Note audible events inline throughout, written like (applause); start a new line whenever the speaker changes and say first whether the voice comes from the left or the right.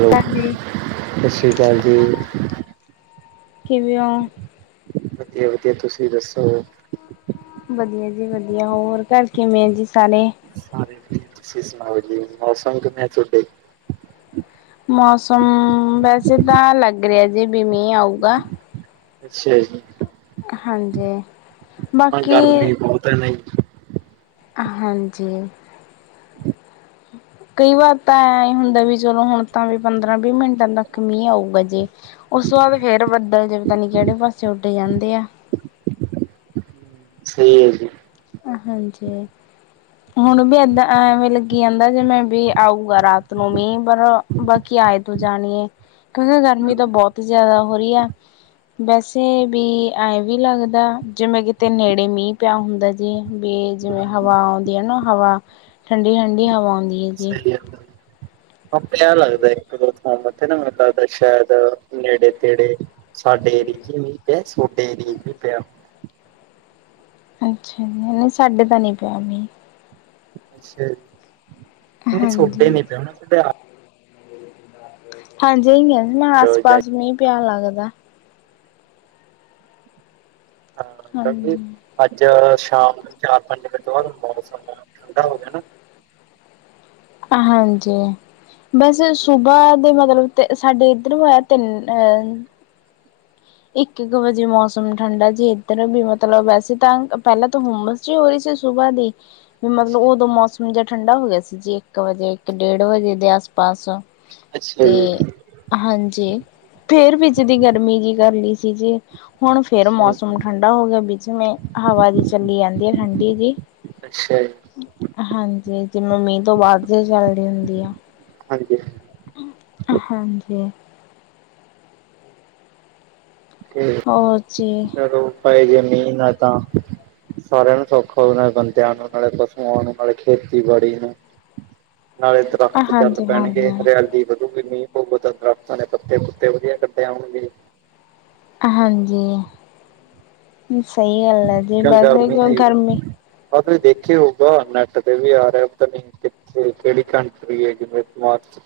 right: Hello,
left: ਹਾਂਜੀ।
right: ਸਤਿ ਸ਼੍ਰੀ ਅਕਾਲ ਜੀ।
left: ਕਿਵੇ ਓ?
right: ਵਧੀਆ ਵਧੀਆ ਤੁਸੀਂ ਦੱਸੋ?
left: ਵਧੀਆ, ਜੀ ਵਧੀਆ, ਹੋਰ ਘਰ ਕਿਵੇਂ ਆ ਜੀ ਸਾਰੇ।
right: ਸਾਰੇ ਵਧੀਆ, ਤੁਸੀਂ ਸੁਣਾਓ ਜੀ, ਮੌਸਮ ਕਿਵੇਂ ਆ ਤੁਹਾਡੇ?
left: ਮੌਸਮ, ਵੈਸੇ ਤਾਂ ਲੱਗ ਰਿਹਾ ਜੀ, ਮੀਂਹ ਆਊਗਾ।
right: ਅੱਛਾ ਜੀ,
left: ਹਾਂਜੀ
right: ਅੱਜ
left: ਬਾਕੀ
right: ਗਰਮੀ ਬਹੁਤ ਹੈਨਾ।
left: ਹਾਂਜੀ।
right: ਹਮ। (inaudible)
left: ਕਈ ਵਾਰ ਤਾਂ ਐ ਹੀ ਹੁੰਦਾ, ਵੀ ਚਲੋ ਹੁਣ ਤਾਂ ਵੀ ਪੰਦਰਾਂ ਵੀਹ ਮਿੰਟਾਂ ਤੱਕ ਮੀਂਹ, ਆਊਗਾ ਜੇ। ਉਸ ਤੋਂ ਬਾਅਦ ਫੇਰ ਬੱਦਲ, ਜਵੇ ਤਾ ਪਤਾ ਨਈ, ਕਿਹੜੇ ਪਾਸੇ ਉੱਡੇ ਜਾਂਦੇ ਆ।
right: ਸਹੀ ਹੈ ਜੀ?
left: ਹਾਂਜੀ। ਹੁਣ ਵੀ ਏਦਾਂ, ਐਵੇਂ ਲੱਗੀ ਜਾਂਦਾ, ਜਿਵੇ ਮੀਂਹ ਆਊਗਾ ਰਾਤ ਨੂੰ ਮੀਂਹ ਪਰ ਬਾਕੀ, ਆਏ ਤੂੰ ਜਾਣੀਏ, ਕਿਉਂਕਿ, ਗਰਮੀ ਤਾਂ ਬਹੁਤ ਜਿਆਦਾ ਹੋ ਰਹੀ ਹੈ। ਵੈਸੇ ਵੀ, ਐਵੇਂ ਵੀ ਲੱਗਦਾ, ਜਿਵੇਂ ਕਿਤੇ ਨੇੜੇ ਮੀਂਹ, ਪਿਆ ਹੁੰਦਾ। ਜ ਵੀ ਜਿਵੇਂ ਬੀਜ
right: ਹਮ
left: ਹਵਾ, ਆਉਂਦੀ ਹੈ ਨਾ ਹਵਾ, ਠੰਡੀ ਠੰਡੀ ਹਵਾ ਆਉਂਦੀ ਆ।
right: ਸਹੀ ਹੈ। ਆਪਣੇ ਆਲਾ ਲੱਗਦਾ ਇਕ ਦੋ ਥਾਂ ਸ਼ਾਇਦ ਨੇੜੇ ਤੇੜੇ ਸਾਡੇ ਏਰੀਏ 'ਚ ਮੀਂਹ ਪਿਆ, ਤੁਹਾਡੇ ਏਰੀਏ 'ਚ ਨਈ ਪਿਆ।
left: ਅੱਛਾ, ਨਹੀਂ ਸਾਡੇ ਤਾਂ ਨਹੀਂ ਪਿਆ ਮੀਂਹ।
right: ਅੱਛਾ ਜੀ, ਨਹੀਂ ਸੋਡੇ
left: ਹਾਂਜੀ
right: ਨੀ ਪਿਆ ਹੋਣਾ, ਪਿਆ।
left: ਹਾਂਜੀ, ਇਹੀ ਮੈਂ ਨਾ, ਆਸ
right: ਆ
left: ਪਾਸ ਮੀਂਹ ਪਿਆ ਲੱਗਦਾ।
right: ਹਾਂ ਕਿਉਂਕਿ
left: ਹਾਂਜੀ
right: ਅੱਜ ਸ਼ਾਮ ਨੂੰ ਚਾਰ-ਪੰਜ ਵਜੇ ਤੋਂ ਬਾਅਦ ਮੌਸਮ ਠੰਡਾ, ਹੋ ਗਿਆ ਨਾ।
left: ਹਾਂਜੀ, ਬਸ ਸੁਬਹ ਦੇ ਮਤਲਬ ਤੇ, ਸਾਡੇ ਇੱਧਰੋਂ ਆਇਆ, ਤ ਇੱਕ ਇੱਕ ਵਜੇ ਮੌਸਮ ਠੰਡਾ, ਜੇ ਇੱਧਰ ਵੀ ਮਤਲਬ ਵੈਸੇ ਤਾਂ ਪਹਿਲਾਂ, ਤਾਂ ਹੁੰਮਸ ਜੋ ਹੋਏ, ਸੋ ਸੁਬਹ ਦੇ ਮੈਨੂੰ
right: ਅੱਛਾ
left: ਉਦੋਂ ਮੌਸਮ, ਜਿਹਾ ਠੰਡਾ ਹੋ ਗਿਆ ਸੀ। ਜੀ ਇੱਕ ਵਜੇ, ਇੱਕ ਡੇਢ ਵਜੇ ਦੇ ਆਸ ਪਾਸ।
right: ਅੱਛਾ
left: ਤੇ
right: ਜੀ
left: ਹਾਂਜੀ, ਫੇਰ ਵੀ ਜਿਦੀ ਗਰਮੀ, ਜੀ ਗਰਮੀ, ਸੀ ਜੀ। ਹੁਣ ਫੇਰ,
right: ਅੱਛਾ ਜੀ।
left: ਮੌਸਮ ਠੰਡਾ ਹੋ ਗਿਆ, ਵਿੱਚ ਵੇ ਹਵਾ ਵੀ ਚੱਲੀ ਆਂਦੀ ਆਂ ਠੰਡੀ ਵੀ
right: ਅੱਛਾ। ਜੀ
left: ਹਾਂਜੀ, ਜਿਵੇਂ ਮੀਂਹ ਤੋਂ ਬਾਅਦ, ਵੀ ਚੱਲਦੀ ਹੁੰਦੀ ਆ।
right: ਹਾਂਜੀ।
left: ਹਾਂਜੀ। ਹੋਰ ਜੀ
right: ਚਲੋ, ਪੈ ਜਾਏ, ਮੀਂਹ ਤਾਂ ਸਾਰਿਆਂ ਨੂੰ ਸੌਖਾ ਹੋ ਨਾਲੇ ਬੰਦਿਆਂ ਨੂੰ ਨਾਲੇ ਪਸੂਆਂ ਨੂੰ ਨਾਲੇ ਖੇਤੀਬਾੜੀ ਨੂੰ ਨਾਲੇ, ਦਰਖਤ ਚੱਲ
left: ਹਾਂਜੀ
right: ਪੈਣਗੇ,
left: ਹਾਂਜੀ
right: ਹਰਿਆਲੀ ਫਿਰ ਮੀਂਹ ਪਊਗਾ, ਤਾਂ ਦਰਖਤਾਂ, ਦੇ ਪੱਤੇ ਪੁੱਤੇ ਵਧੀਆ ਕਢੇ ਆਉਣਗੇ।
left: ਹਾਂਜੀ, ਸਹੀ ਗੱਲ ਹੈ ਜੀ।
right: ਕਿਆ
left: ਵੈਸੇ
right: ਗਰਮ
left: ਕਿਉਂ
right: ਹੈ,
left: ਗਰਮੀ
right: ਆਹ ਦੇਖਿਆ ਹੋਊਗਾ ਨੈੱਟ ਤੇ ਵੀ ਆ ਰਿਹਾ ਨਹੀਂ ਕਿਹੜੀ ਕਣਕ (inaudible) ਹੈਗੀ ਮਾਰਚ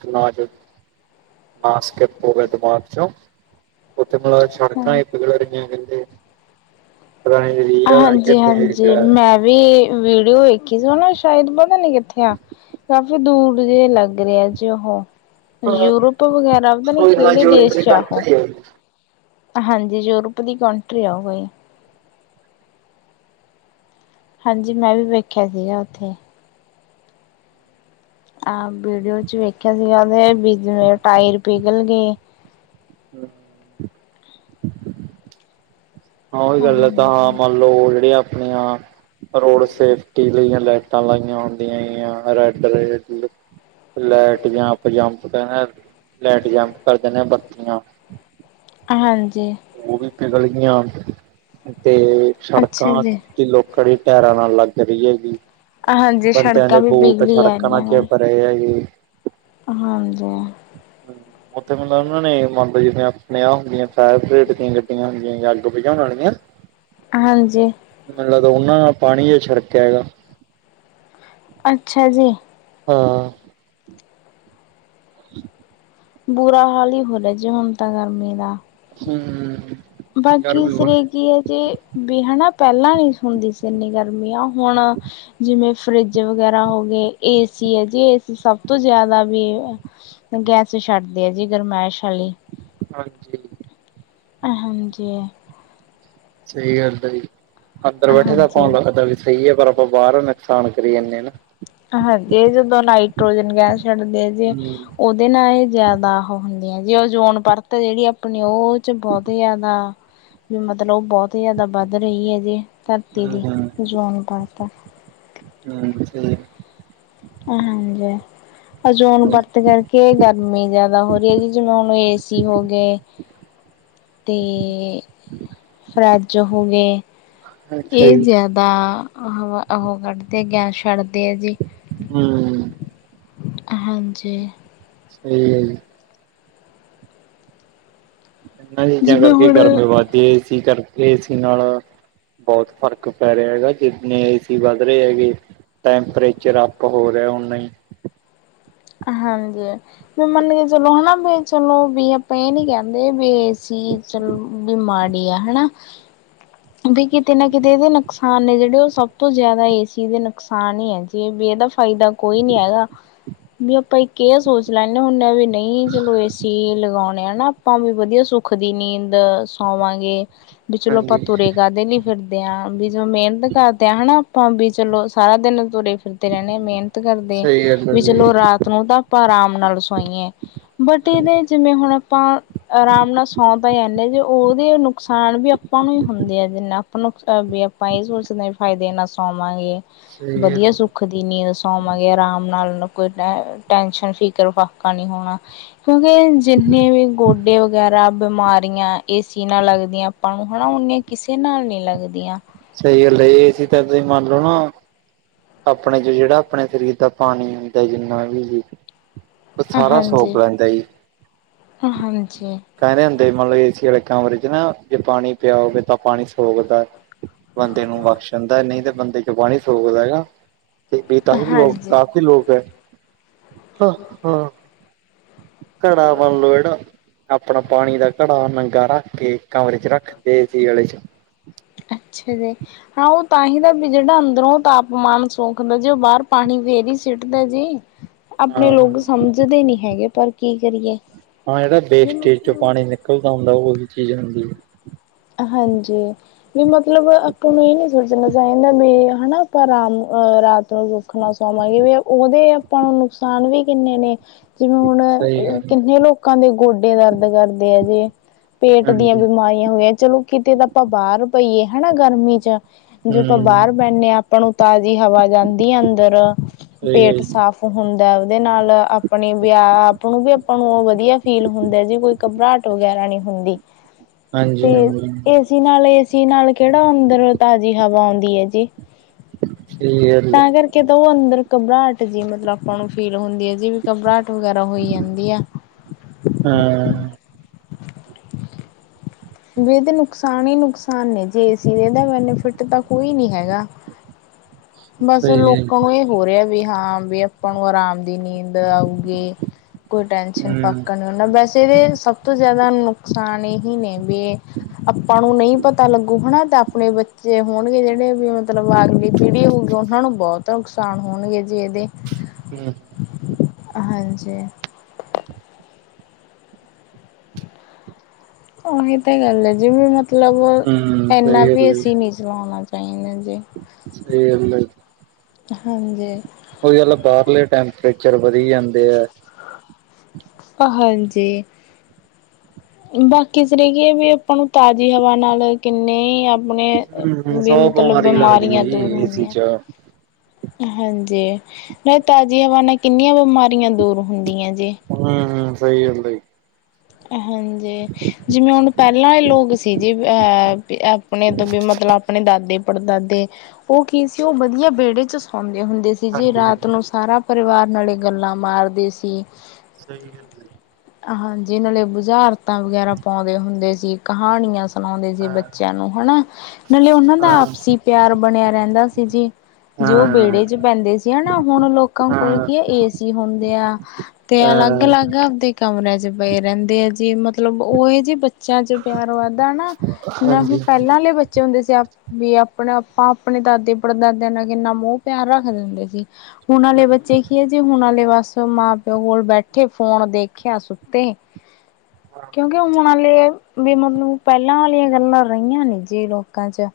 right: (unintelligible)
left: ਹਾਂ।
right: (inaudible) ਪਤਾ ਨੀ ਰੀਅਲ ਆ
left: ਹਾਂਜੀ
right: ਕਿੱਥੇ
left: ਹਾਂਜੀ
right: ਹੈਗਾ
left: ਮੈਂ ਵੀ ਵੀਡੀਓ ਵੇਖੀ ਸੀੋ ਨਾ ਸ਼ਾਇਦ ਪਤਾ ਨੀ ਕਿੱਥੇ ਆ। ਦੂਰ ਜਿਹੇ ਲੱਗ ਰਹੇ ਆ ਜੀ ਉਹ।
right: ਹਾਂ
left: ਯੂਰਪ ਵਗੈਰਾ ਪਤਾ ਨੀ
right: ਕੋਈ ਨਾ
left: ਕਿਹੜੇ
right: ਯੂਰਪ
left: ਦੇਸ
right: ਦੀ
left: ਚ ਏ ਓਹ
right: ਕੰਟਰੀ ਹੈ।
left: ਹਾਂਜੀ ਯੂਰਪ ਦੀ ਕੰਟਰੀ ਆ ਕੋਈ। ਹਾਂਜੀ ਮੈਂ ਵੀ ਵੇਖਿਆ ਸੀਗਾ ਉੱਥੇ। ਆਹ ਵੀਡੀਓ ਚ ਵੇਖਿਆ ਸੀਗਾ ਉਹਦੇ ਟਾਇਰ ਪਿਘਲ ਗਏ।
right: ਹਮ। ਹਾਂ ਉਹੀ ਗੱਲ ਹੈ ਤਾਂ ਹਾਂ
left: ਹਾਂਜੀ
right: ਮੰਨ ਲਓ ਜਿਹੜੇ ਆਪਣੀਆ ਰੋਡ ਸੇਫਟੀ ਲਈ ਲੈ ਲਾਈਟਾਂ ਲਾਈਆਂ ਹੁੰਦੀਆਂ red light light jump jump ਕਹਿੰਦੇ ਲੈਟ ਜੰਪ ਕਰ ਦਿੰਦੇ ਆ ਬੱਤੀਆਂ।
left: ਹਾਂਜੀ।
right: ਉਹ ਵੀ ਪਿਗਲ ਗਈਆਂ ਤੇ ਸੜਕਾਂ।
left: ਅੱਛਾ ਜੀ
right: ਲੂਕ ਖੜੇ ਟੈਰਾਂ ਨਾਲ ਲੱਗ ਰਹੀ
left: ਹਾਂਜੀ
right: ਬੰਦਿਆਂ
left: ਸੜਕਾਂ
right: ਨੇ
left: ਵੀ
right: ਬੂਟ
left: ਪਿਘਲੀ ਆ
right: ਸੜਕਾਂ
left: ਰਹੀਆਂ
right: ਨਾਲ ਚ।
left: ਨੇ
right: ਨਹੀਂ ਆਈ ਹੈ।
left: ਹਾਂਜੀ।
right: ਉੱਥੇ ਮਤਲਬ ਉਹਨਾਂ ਨੇ ਮੰਨਦਾ ਜਿਵੇ ਆਪਣੇ ਆਹ ਹੁੰਦੀਆਂ ਫਾਈਰ ਫੇਟ (unintelligible)
left: ਹਾਂਜੀ।
right: ਮੈਨੂੰ ਲੱਗਦਾ ਉਹਨਾਂ ਨਾਲ ਪਾਣੀ ਜ ਛੜਕਿਆ ਹੈਗਾ।
left: ਅੱਛਾ ਜੀ।
right: ਹਾਂ। (inaudible)
left: ਬੁਰਾ ਹਾਲ ਹੀ ਹੋਦਾਹਾ ਜੇ ਹੁਣ ਤਾਂ ਗਰਮੀ ਦਾ।
right: ਹਮ ਹਮ
left: ਬਾਕੀ ਸਰੇ ਕੀ ਹੈ ਜੇ ਵੀ ਹਨਾ ਪਹਿਲਾਂ ਨੀ ਹੂਣਦੀ ਸੀ ਇੰਨੀ ਗਰਮੀ ਆ ਹੁਣ ਜਿਵੇਂ ਫਰਿੱਜ ਵਗੈਰਾ ਹੋ ਗਏ ਏਸੀ ਹੈ ਜੀ ਏਸੀ ਸਭ ਤੋਂ ਜ਼ਿਆਦਾ ਵੀ ਗੈਸ ਛੱਡਦੇ ਆ ਜੀ ਗਰਮਾਇਸ਼ ਵਾਲੀ।
right: ਹਾਂਜੀ।
left: ਹਾਂਜੀ।
right: ਸਹੀ ਗੱਲ ਦਾ ਜੀ ਅੰਦਰ ਬੈਠੇ ਦਾ
left: ਹਾਂਜੀ।
right: ਕੌਣ ਲੱਗਦਾ ਵੀ ਸਹੀ ਹੈ ਪਰ ਆਪਾਂ ਬਾਹਰ ਨੁਕਸਾਨ ਕਰੀ ਜਾਣੇ ਹਨਾ।
left: ਹਾਂਜੀ। ਜਦੋਂ ਨਾਈਟ੍ਰੋਜਨ ਗੈਸ ਛੱਡਦੇ ਆ ਜੇ। ਉਹਦੇ ਨਾਲ ਹੀ ਜਿਆਦਾ ਆ ਹੁੰਦੀਆਂ ਜੇ ਓਜ਼ੋਨ ਪਰਤ ਜਿਹੜੀ ਆਪਣੀ ਉਹ। ਬਹੁਤ ਜ਼ਿਆਦਾ ਵੀ ਮਤਲਬ ਉਹ ਬਹੁਤ ਜ਼ਿਆਦਾ ਵੱਧ ਰਹੀ ਹੈ ਜੇ ਧਰਤੀ ਦੀ।
right: ਹੂੰ-ਹੂੰ-ਹੂੰ
left: ਜ਼ੋਨ ਪਾਰਤਾ।
right: ਹਮ।
left: ਹਾਂਜੀ। ਓਜ਼ੋਨ ਪਰਤ ਤ ਕਰਕੇ ਗਰਮੀ ਜਿਆਦਾ ਹੋ ਰਹੀ ਹੈਗੀ ਜਨਾ ਏਸੀ ਹੋ ਗਏ। ਤੇ ਫਰੈਚ ਹੋ ਗੇ।
right: ਅੱਛਾ
left: ਇਹ
right: ਜੀ।
left: ਜ਼ਿਆਦਾ ਹ ਉਹ ਕੱਢਦੇ ਆ ਗੈਸ ਛੱਡਦੇ ਆ ਜੀ।
right: ਹੂੰ
left: ਹਾਂਜੀ
right: ਹਮ। ਇਹਨਾਂ ਚੀਜ਼ਾਂ
left: ਜਿਵੇਂ
right: ਕਰਕੇ
left: ਹੁਣ
right: ਗਰਮੀ ਵੱਧਦੀ ਏਸੀ ਕਰਕੇ ਏਸੀ ਨਾਲ। ਬਹੁਤ ਫ਼ਰਕ ਪੈ ਰਿਹਾ, ਹੈਗਾ ਜਿੰਨੇ ਏ ਸੀ ਵੱਧ ਰਹੇ ਹੈਗੇ। ਟੈਂਮਪਰੇਚਰ ਆਪ ਹੋ ਰਿਹਾ ਉਨਾ ਹੀ
left: ਹਾਂਜੀ। ਵੀ ਮੰਨ ਕੇ ਚਲੋ ਹਨਾ ਬ, ਚਲੋ ਬ ਆਪਾਂ ਇਹ ਨੀ ਕਹਿੰਦੇ ਬੇ ਅਸੀ ਚਲੋ ਵੀ ਮਾੜੀ ਆ ਹਨਾ। ਵੀ ਕਿਤੇ ਨਾ ਕਿਤੇ ਇਹਦੇ ਨੁਕਸਾਨ ਨੇ ਜਿਹੜੇ ਉਹ ਸਭ ਤੋਂ ਜ਼ਿਆਦਾ ਏ ਸੀ ਦੇ ਨੁਕਸਾਨ ਹੀ ਹੈ ਜੇ ਵੀ ਇਹਦਾ ਫਾਇਦਾ। ਕੋਈ ਨੀ ਹੈਗਾ, ਵੀ ਆਪਾਂ ਕਿਹਾ ਸੋਚ ਲੈਂਦੇ ਹ ਹੁਣ ਮ ਵੀ। ਨਹੀਂ ਚਲੋ ਏਸੀ ਲਗਾਉਣੇ ਆ ਨਾ। ਭਾਵੇ ਵਧੀਆ ਸੁੱਖ ਦੀ ਨੀਂਦ ਸੌਂਵਾਂਗੇ ਵੀ ਚਲੋ ਆਪ
right: ਹਾਂਜੀ,
left: ਦੇ ਲਈ ਫਿਰਦੇ ਆਂ ਵੀ ਜੋ ਮਿਹਨਤ ਕਰਦੇ ਆ ਹਨਾ ਆਪਾਂ ਵੀ ਚਲੋ ਸਾਰਾ ਦਿਨ ਤੁਰ ਫਿਰਦੇ ਰਹਿੰਣੇ ਆ ਮਿਹਨ ਕਰਦੇ
right: ਸਹੀ ਗੱਲ ਹੈ,
left: ਵੀ
right: ਸਹੀ ਗੱਲ
left: ਚਲੋ ਰਾਤ ਨੂੰ ਤਾਂ ਆਪਾਂ ਆਰਾਮ ਨਾਲ ਸੋਈਏ। ਬਟ
right: ਹਾਂਜੀ।
left: ਇਹਦੇ ਜਿਵੇਂ ਹੁਣ ਆਪਾਂ ਆਰਾਮ ਨਾਲ ਸੌਂਦਾ ਹੀ ਆਦੇ ਜੇ ਉਹਦੇ ਨੁਕਸਾਨ ਵੀ ਆਪਾਂ ਨੂੰ ਹੀ ਹੁੰਦੇ ਆ ਜਿ ਆਪ ਨੂੰ ਵੀ ਆਪਾਂ ਇਹ ਸੋਚਦੇ ਫਾਇਦੇ ਨਾ ਸੋਵਾਂਗੇ
right: ਸਹੀ
left: ਵਧੀਆ
right: ਗੱਲ
left: ਸੁੱਖ ਦੀ ਨੀਂਦ ਸੌਵਾਂਗੇ ਆਰਾਮ ਨਾਲ ਕੋਈ ਟੈਨਸ਼ਨ ਫਿਕਰ- ਫਾਕਾ ਨਹੀਂ ਹੋਣਾ। ਕਿਉਂਕਿ ਜਿੰਨੇ ਵੀ ਗੋਡੇ ਵਗੈਰਾ ਬਿਮਾਰੀਆਂ ਏ ਸੀ ਨਾਲ ਲੱਗਦੀਆਂ ਆਪਾਂ ਨੂੰ ਹਨਾ ਓਨੀਆਂ ਕਿਸੇ ਨਾਲ ਨਹੀਂ ਲੱਗਦੀਆਂ।
right: ਸਹੀ ਗੱਲ ਇਹ ਏਸੀ ਤਾਂ ਤੁਸੀਂ ਮਨ ਲੋ ਨਾ। ਆਪਣੇ 'ਚ ਜਿਹੜਾ ਆਪਣੇ ਸਰੀਰ ਦਾ ਪਾਣੀ ਹੁੰਂਦਾ ਜਿੰਨਾ ਵੀ ਉਹ ਸਾਰਾ ਸੋਕ
left: ਹਾਂਜੀ-
right: ਲੈਂਦਾ ਜੀ
left: ਹਾਂਜੀ
right: ਕਹਿੰਦੇ ਹੁੰਦੇ ਮਤਲਬ ਏ ਸੀ ਵਾਲੇ ਕਮਰੇ 'ਚ ਨਾ ਜੇ ਪਾਣੀ ਪਿਆ ਹੋਵੇ ਤਾਂ ਪਾਣੀ ਸੋਗਦਾ। ਬੰਦੇ ਨੂੰ ਬਖਸ਼ਣ ਦਾ ਨਹੀਂ ਤੇ ਬੰਦੇ 'ਚ ਪਾਣੀ ਸੋਕ ਲਏਗਾ। ਬੇਤਾਸੀ (unintelligible) ਲੋਕ
left: ਹਾਂਜੀ
right: ਕਾਫੀ ਲੋਕ ਹੈ ਹ ਹਾ। ਘੜਾ ਬਣ ਲੋ ਇਹੜਾ ਆਪਣਾ ਪਾਣੀ ਦਾ ਘੜਾ ਨੰਗਾ ਰੱਖ ਕੇ ਕਮਰੇ 'ਚ ਰੱਖਦੇ ਏ ਸੀ ਅਲੇ 'ਚ
left: ਅੱਛਾ ਜੀ ਹਾਂ ਉਹ ਤਾਂ ਹੀ ਦਾ ਵੀ ਜਿਹੜਾ ਅੰਦਰੋਂ ਤਾਪਮਾਨ ਸੋ ਦਾ ਜੇ ਉਹ ਬਾਹਰ ਪਾਣੀ ਫੇਰ ਹੀ ਸਿੱਟਦਾ ਜੀ
right: ਹਾਂ
left: ਆਪਣੇ ਲੋਕ ਸਮਝ ਜਦੇ ਨੀ ਹੈਗੇ ਪਰ ਕੀ ਕਰੀਏ।
right: ਹਾਂ ਜਿਹੜਾ ਵੇਸਟੇਜ 'ਚ
left: ਬਿਲਕੁਲ
right: ਪਾਣੀ ਨਿਕਲਦਾ ਹੁੰਦਾ ਉਹੀ ਚੀਜ਼ ਹੁੰਦੀ।
left: ਹਾਂਜੀ। ਮਤਲਬ ਆਪਾਂ ਨੂੰ ਇਹ ਨਹੀਂ ਸੋਚਣਾ ਚਾਹੀਦਾ ਬੀ ਹਨਾ ਪਰ ਰ ਰਾਤ ਨੂੰ ਵੀ ਰਖਣਾ ਚਾਹਵਾਂਗੇ ਵੀ ਉਹਦੇ ਆਪਾਂ ਨੂੰ ਨੁਕਸਾਨ ਵੀ ਕਿੰਨੇ ਨੇ। ਜਿਵੇਂ ਹੁਣ
right: ਸਹੀ ਗੱਲ
left: ਕਿੰਨੇ ਲੋਕਾਂ ਦੇ ਗੋਡੇ ਦਰਦ ਕਰਦੇ ਆ ਜੇ ਪੇਟ ਦੀਆਂ
right: ਹਾਂਜੀ
left: ਬਿਮਾਰੀਆਂ ਹੋਈਆਂ ਚਲੋ ਕਿਤੇ ਤਾਂ ਆਪਾਂ ਬਾਹਰ ਪਈਏ। ਹਨਾ ਗਰਮੀ 'ਚ ਜੋ ਆਪਾਂ
right: ਹੂੰ
left: ਬਾਹਰ ਬਹਿੰਦੇ ਹਾਂ ਆਪਾਂ ਨੂੰ ਤਾਜ਼ੀ ਹਵਾ ਜਾਂਦੀ ਆ ਅੰਦਰ
right: ਸਹੀ ਹੈ
left: ਪੇਟ
right: ਜੀ
left: ਸਾਫ਼ ਹੁੰਦਾ ਉਹਦੇ ਨਾਲ ਆਪਣੀ ਵਿਆਹ ਆਪ ਨੂੰ ਵੀ ਆਪਾਂ ਨੂੰ ਉਹ ਵਧੀਆ ਫੀਲ ਹੁੰਦਾ ਜੀ ਕੋਈ ਘਬਰਾਹਟ ਵਗੈਰਾ ਨਹੀਂ ਹੁੰਦੀ।
right: ਹਾਂਜੀ
left: ਤੇ
right: ਹਾਂਜੀ ਹਾਂਜੀ,
left: ਏ ਸੀ ਨਾਲ ਏ ਸੀ ਨਾਲ ਕਿਹੜਾ ਅੰਦਰ ਤਾਜ਼ੀ ਹਵਾ ਆਉਂਦੀ ਹੈ ਜੀ।
right: ਸਹੀ ਗੱਲ ਏ।
left: ਤਾਂ ਕਰਕੇ ਤਾਂ ਉਹ ਅੰਦਰ ਘਬਰਾਹਟ ਜੀ ਮਤਲਬ ਆਪਾਂ ਨੂੰ ਫੀਲ ਹੁੰਦੀ ਹੈ ਜੀ ਵੀ ਘਬਰਾਹਟ ਵਗੈਰਾ ਹੋਈ ਜਾਂਦੀ ਆ।
right: ਹਾਂ।
left: ਵੇਹਦੇ ਨੁਕਸਾਨ ਤਾਂਹੀ ਨੁਕਸਾਨ ਨੇ ਏ ਸੀ ਇਹਦਾ ਬੈਨੀਫਿਟ ਤਾਂ ਕੋਈ ਨੀ ਹੈਗਾ। ਬਸ
right: ਸਹੀ ਹੈ ਜੀ।
left: ਲੋਕਾਂ ਨੂੰ ਇਹ ਹੋ ਰਿਹਾ ਵੀ ਹਾਂ ਵੀ ਆਪਾਂ ਨੂੰ ਆਰਾਮ ਦੀ ਨੀਂਦ ਆਊਗੀ ਕੋਈ ਟੈਨਸ਼ਨ
right: ਹੂੰ
left: ਫਾਕਾ ਨੀ ਨਾ ਵੈਸੇ ਇਹਦੇ ਸਭ ਤੋਂ ਜ਼ਿਆ ਨੁਕਸਾਨ ਇਹੀ ਨੇ ਵੀ, ਆਪਾਂ ਨੂੰ ਨਹੀਂ ਪਤਾ ਲੱਗੂ ਹਨਾ। ਤਾਂ ਆਪਣੇ ਬੱਚੇ ਹੋਣਗੇ। ਜਿਹੜੇ ਵੀ ਮਤਲਬ ਅਗਲੀ ਪੀੜ੍ਹੀ ਹੋਊਗੀ। ਉਹਨਾਂ ਨੂੰ ਬਹੁਤ ਤਾਂ ਨੁਕਸਾਨ ਹੋਣਗੇ ਜੇ ਇਹਦੇ
right: ਹੂੰ
left: ਹਾਂਜੀ ਉਹੀ ਤਾਂ ਗੱਲ ਹੈ ਜਿਵੇਂ ਮਤਲਬ
right: ਹੂੰ
left: ਇਨਾ
right: ਸਹੀ ਗੱਲ
left: ਵੀ
right: ਹੈ
left: ਅਸੀ
right: ਜੀ
left: ਨੀ ਸੀ। ਚਲਾਉਣਾ ਚਾਹੀਦਾ ਜੇ
right: (unintelligible)
left: ਹਾਂਜੀ
right: ਉਈ ਗੱਲ ਬਾਹਰਲੇ ਟੈਂਪਰੇਚਰ ਵਧੀ ਜਾਂਦੇ ਆ।
left: ਹਾਂਜੀ। ਬਾਕੀ ਸਰੀ ਕੀ ਵੀ ਆਪਾਂ ਨੂੰ ਤਾਜ਼ੀ ਹਵਾ ਨਾਲ ਕਿੰਨੇ ਆਪਣੇ
right: ਹੂੰ
left: ਵੀ
right: ਸੌ
left: ਮਤਲਬ
right: ਬਿਮਾਰੀ ਲੱਗਦੀ ਹੈ
left: ਬਿਮਾਰੀਆਂ ਦੂਰ
right: ਜੀ ਏਸੀ
left: ਹੁੰਦੀਆਂ।
right: ਚ
left: ਹਾਂਜੀ। ਮੈ ਤਾਜ਼ੀ ਹਵਾ ਨਾਲ ਕਿੰਨੀਆਂ ਬਿਮਾਰੀਆਂ ਦੂਰ ਹੁੰਦੀਆਂ ਜੀ।
right: ਹੂੰ ਹੂੰ ਸਹੀ ਗੱਲ ਦਾ।
left: ਹਾਂਜੀ। ਜਿਵੇਂ ਹੁਣ ਪਹਿਲਾਂ ਇਹ ਲੋਕ ਸੀ ਜੀ। ਅਹ ਆਪਣੇ ਤੋਂ ਵੀ ਮਤਲਬ ਆਪਣੇ ਦਾਦੇ ਪੜਦਾਦੇ ਉਹ ਕੀ ਸੀ। ਉਹ ਵਧੀਆ ਵਿਹੜੇ ਚ ਸੌਉਂਦੇ ਹੁੰਦੇ ਸੀ। ਜੇ
right: ਹਾਂਜੀ
left: ਰਾਤ
right: ਹਾਂਜੀ
left: ਨੂੰ ਸਾਰਾ ਪਰਿਵਾਰ ਨਾਲੇ ਗੱਲਾਂ ਮਾਰਦੇ ਸੀ।
right: ਸਹੀ ਗੱਲ ਏ
left: ਹਾਂਜੀ ਨਾਲੇ ਬੁਜ਼ਾਰਤਾਂ ਵਗੈਰਾ ਪਾਉਂਦੇ ਹੁੰਦੇ ਸੀ ਕਹਾਣੀਆਂ ਸੁਨਾਉਂਦੇ ਜੇ
right: ਹਾਂ
left: ਬੱਚਿਆਂ ਨੂੰ ਹਨਾ ਨਾਲੇ ਉਹਨਾਂ ਦਾ
right: ਹਾਂ
left: ਆਪਸੀ ਪਿਆਰ ਬਣਿਆ ਰਹਿੰਦਾ ਸੀ ਜੀ। ਜੇ ਉਹ
right: ਹਾਂ
left: ਵਿਹੜੇ ਚ ਪੈਂਦੇ ਸੀ ਹਨਾ ਹੁਣ ਲੋਕਾਂ ਕੋਲ
right: ਹਾਂ
left: ਕੀ ਹੈ ਇਸ ਹੁੰਦੇ ਆ ਤੇ,
right: ਅ
left: ਅਲੱਗ-ਅਲੱਗ ਆਪਦੇ ਕਮਰਿਆਂ ਚ ਬਏ ਰਹਿੰਦੇ ਆ ਜੀ ਮਤਲਬ ਉਹ ਜੀ ਬੱਚਿਆਂ ਚ ਪਿਆਰ ਵਧਦਾ ਨਾ, ਨਾ
right: ਹਾਂਜੀ
left: ਪਹਿਲਾ
right: ਹਾਂਜੀ
left: ਵਾਲੇ ਬੱਚੇ ਹੁੰਦੇ ਸੀ ਆਪ ਵੀ ਆਪਣੇ ਆਪਾਂ ਆਪਣੇ ਦਾਦੇ ਪੜਦਾਦਿਆਂ ਨਾਲ ਕਿੰਨਾ ਮੋਹ ਪਿਆਰ ਰੱਖਦੇ ਹੁੰਦੇ ਸੀ। ਹੁਣ ਵਾਲੇ ਬੱਚੇ ਕੀ ਹੈ। ਜੀ ਹੁਣ ਆੇ ਬਸ ਮਾਂ ਪਿਓ ਕੋਲ ਬੈਠੇ ਫੋਨ ਦੇਖਿਆ ਤੇ, ਕਿਉਂਕਿ ਉਹਮਣ ਵਾਲੇ ਵੀ ਮਤਲਬ ਪਹਿਲਾਂ ਵਾਲੀਆਂ ਗੱਲਾਂ ਰਹੀਆਂ ਨਈ ਜੀ ਲੋਕਾਂ ਚ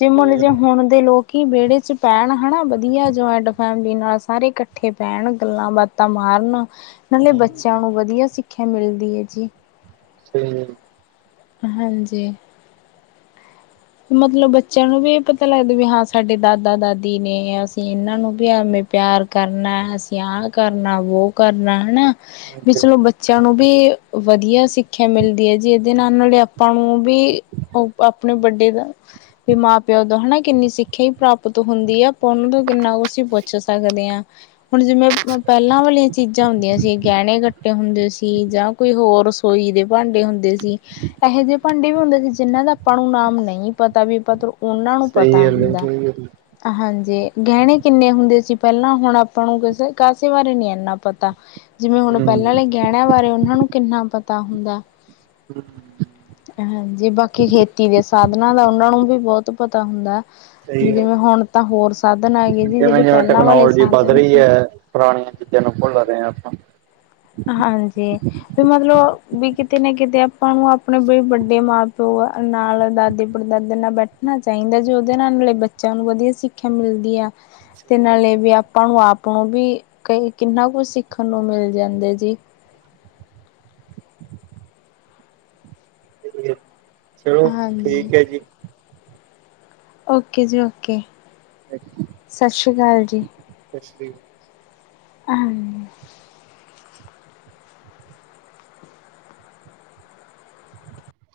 left: ਜੇ
right: ਸਹੀ
left: ਮੁਤਲ ਜੇ
right: ਗੱਲ
left: ਹੁਣ ਦੇ ਲੋਕੀ ਵਿਹੜੇ ਚ ਪੈਣ ਹਨਾ ਵਧੀਆ ਜੁਆਇੰਟ ਫੈਮਲੀ ਨਾਲ ਸਾਰੇ ਇਕੱਠੇ ਪੈਣ ਗੱਲਾਂ ਬਾਤ ਮਾਰਨ ਨਾਲੇ
right: ਹੂੰ,
left: ਬੱਚਿਆਂ ਨੂੰ ਵਧੀਆ ਸਿੱਖਿਆ ਮਿਲਦੀ ਹੈ ਜੀ।
right: ਸਹੀ ਗੱਲ
left: ਹਾਂਜੀ। ਮਤਲਬ ਬੱਚਿਆਂ ਨੂੰ ਵੀ ਇਹ ਪਤਾ ਲੱਗਦਾ ਵੀ ਹਾਂ। ਸਾਡੇ ਦਾਦਾ -ਦਾਦੀ ਨੇ ਅਸੀਂ ਇਹਨਾਂ ਨੂੰ ਵੀ ਐਵੇਂ ਪਿਆਰ ਕਰਨਾ, ਸਿਆਹ ਕਰਨਾ, ਵੋ ਕਰਨਾ ਹੈ ਨਾ।
right: ਗੱਲ
left: ਵੀ
right: ਹੈ
left: ਚਲੋ ਬੱਚਿਆਂ ਨੂੰ ਵੀ ਵਧੀਆ ਸਿੱਖਿਆ ਮਿਲਦੀ ਏ ਜੀ। ਦੇ ਨਾਲ- ਨਾਲ ਆਪਾਂ ਨੂੰ ਵੀ ਉਹ ਆਪਣੇ ਬੱਡੇ ਦਾ ਵੀ ਮਾਂ- ਪਿਓ ਦਾ ਹਨਾ। ਕਿੰਨੀ ਸਿੱਖਿਆ ਹੀ ਪ੍ਰਾਪਤ ਹੁੰਦੀ ਆ। ਆਪਾਂ ਉਹਨਾਂ ਤੋਂ ਕਿੰਨਾ ਕੁਸੀਂ ਪੁੱਛ ਸਕਦੇ ਆਂ। ਹੁਣ ਜਿਵੇਂ ਪਹਿਲਾਂ ਵਾਲੀਆਂ ਚੀਜ਼ਾਂ ਹੁੰਦੀਆਂ ਸੀ। ਗਹਿਣੇ ਕੱਟੇ ਹੁੰਦੇ ਸੀ। ਚੀਜਾਂ ਕੋਈ ਹੋਰ ਰਸੋਈ ਦੇ ਭਾਂਡੇ ਹੁੰਦੇ ਸੀ। ਇਹੋ ਜਿਹੇ ਭਾਂਡੇ ਵੀ ਹੁੰਦੇ ਸੀ ਜਿਹਨਾਂ ਦਾ ਆਪਾਂ ਨੂੰ ਨਾਮ ਨਈ ਪਤਾ ਵੀ ਉਹਨਾਂ ਨੂੰ ਪਤਾ
right: ਸਹੀ
left: ਹੁੰਦਾ
right: ਗੱਲ ਹੈ
left: ਹਾਂਜੀ ਗਹਿਣੇ ਕਿੰਨੇ ਹੁੰਦੇ ਸੀ ਪਹਿਲਾਂ ਹੁਣ ਆਪਾਂ ਨੂੰ ਕਿਸ ਕਾਸੇ ਬਾਰੇ ਨੀ ਇਨਾ ਪਤਾ ਜਿਵੇਂ ਹੁਣ
right: ਹੂੰ
left: ਪਹਿਲਾਂ ਵਾਲੇ ਗਹਿਣਿਆਂ ਬਾਰੇ ਉਹਨਾਂ ਨੂੰ ਕਿੰਨਾ ਪਤਾ ਹੁੰਦਾ
right: (inaudible)
left: ਹਾਂਜੀ, ਬਾਕੀ ਖੇਤੀ ਦੇ ਸਾਧਨਾਂ ਦਾ ਉਹਨਾਂ ਨੂੰ ਵੀ ਬਹੁਤ ਪਤਾ ਹੁੰਦਾ। ਵੀ
right: ਗੱਲ
left: ਜਿਵੇਂ
right: ਹੈ।
left: ਹੁਣ ਤਾਂ ਹੋਰ ਸਾਧਨ ਆ ਗੇਏ ਜੀ
right: ਜਿਵੇਂ
left: ਜਿਹੜੇ
right: ਜਿਵੇਂ
left: ਪਹਿਲਾਂ ਵਾਲੇ
right: ਟੈਕਨੋਲੋਜੀ ਵੱਧ
left: ਸਾਧਨ
right: ਰਹੀ
left: ਸੀ
right: ਹੈ ਪੁਰਾਣੀਆਂ ਚੀਜ਼ਾਂ ਨੂੰ ਭੁੱਲ ਰਹੇ ਹਾਂ ਆਪਾਂ
left: ਹਾਂਜੀ ਵੀ ਮਤਲਬ ਵੀ ਕਿਤੇ ਨਾ ਕਿਤੇ ਆਪਾਂ ਨੂੰ ਆਪਣੇ ਵੱਡੇ ਮਾਂ ਪਿਓ ਨਾਲ ਦਾਦੇ ਪੜਦਾਦੇ ਨਾਲ ਬੈਠਨਾ ਚਾਂਈਦਾ, ਜੋ ਓਦੇ ਨਾਲ ਮਲਬ ਬੱਚੇਆਂ ਨੂੰ ਵਦੀਆ ਸਿੱਖੇਆ ਮਿਲਦੀ ਆ। ਤੇ ਨਾਲੇ ਵੀ ਆਪਾਂ ਨੂੰ ਆਪ ਨੂੰ ਵੀ ਕ ਕਿੰਨਾ ਕੁਝ ਸਿੱਖਣ ਨੂੰ ਮਿਲ ਜਾਂਦੇ (inaudible)
right: (unintelligible) ਚਲੋ
left: ਹਾਂਜੀ
right: ਠੀਕ ਹੈ ਜੀ।
left: ਓਕੇ ਜੀ ਓਕੇ,
right: ਸਤਿ
left: ਸਤਿ ਸ਼੍ਰੀ ਅਕਾਲ ਜੀ।
right: (inaudible)
left: ਹਾਂ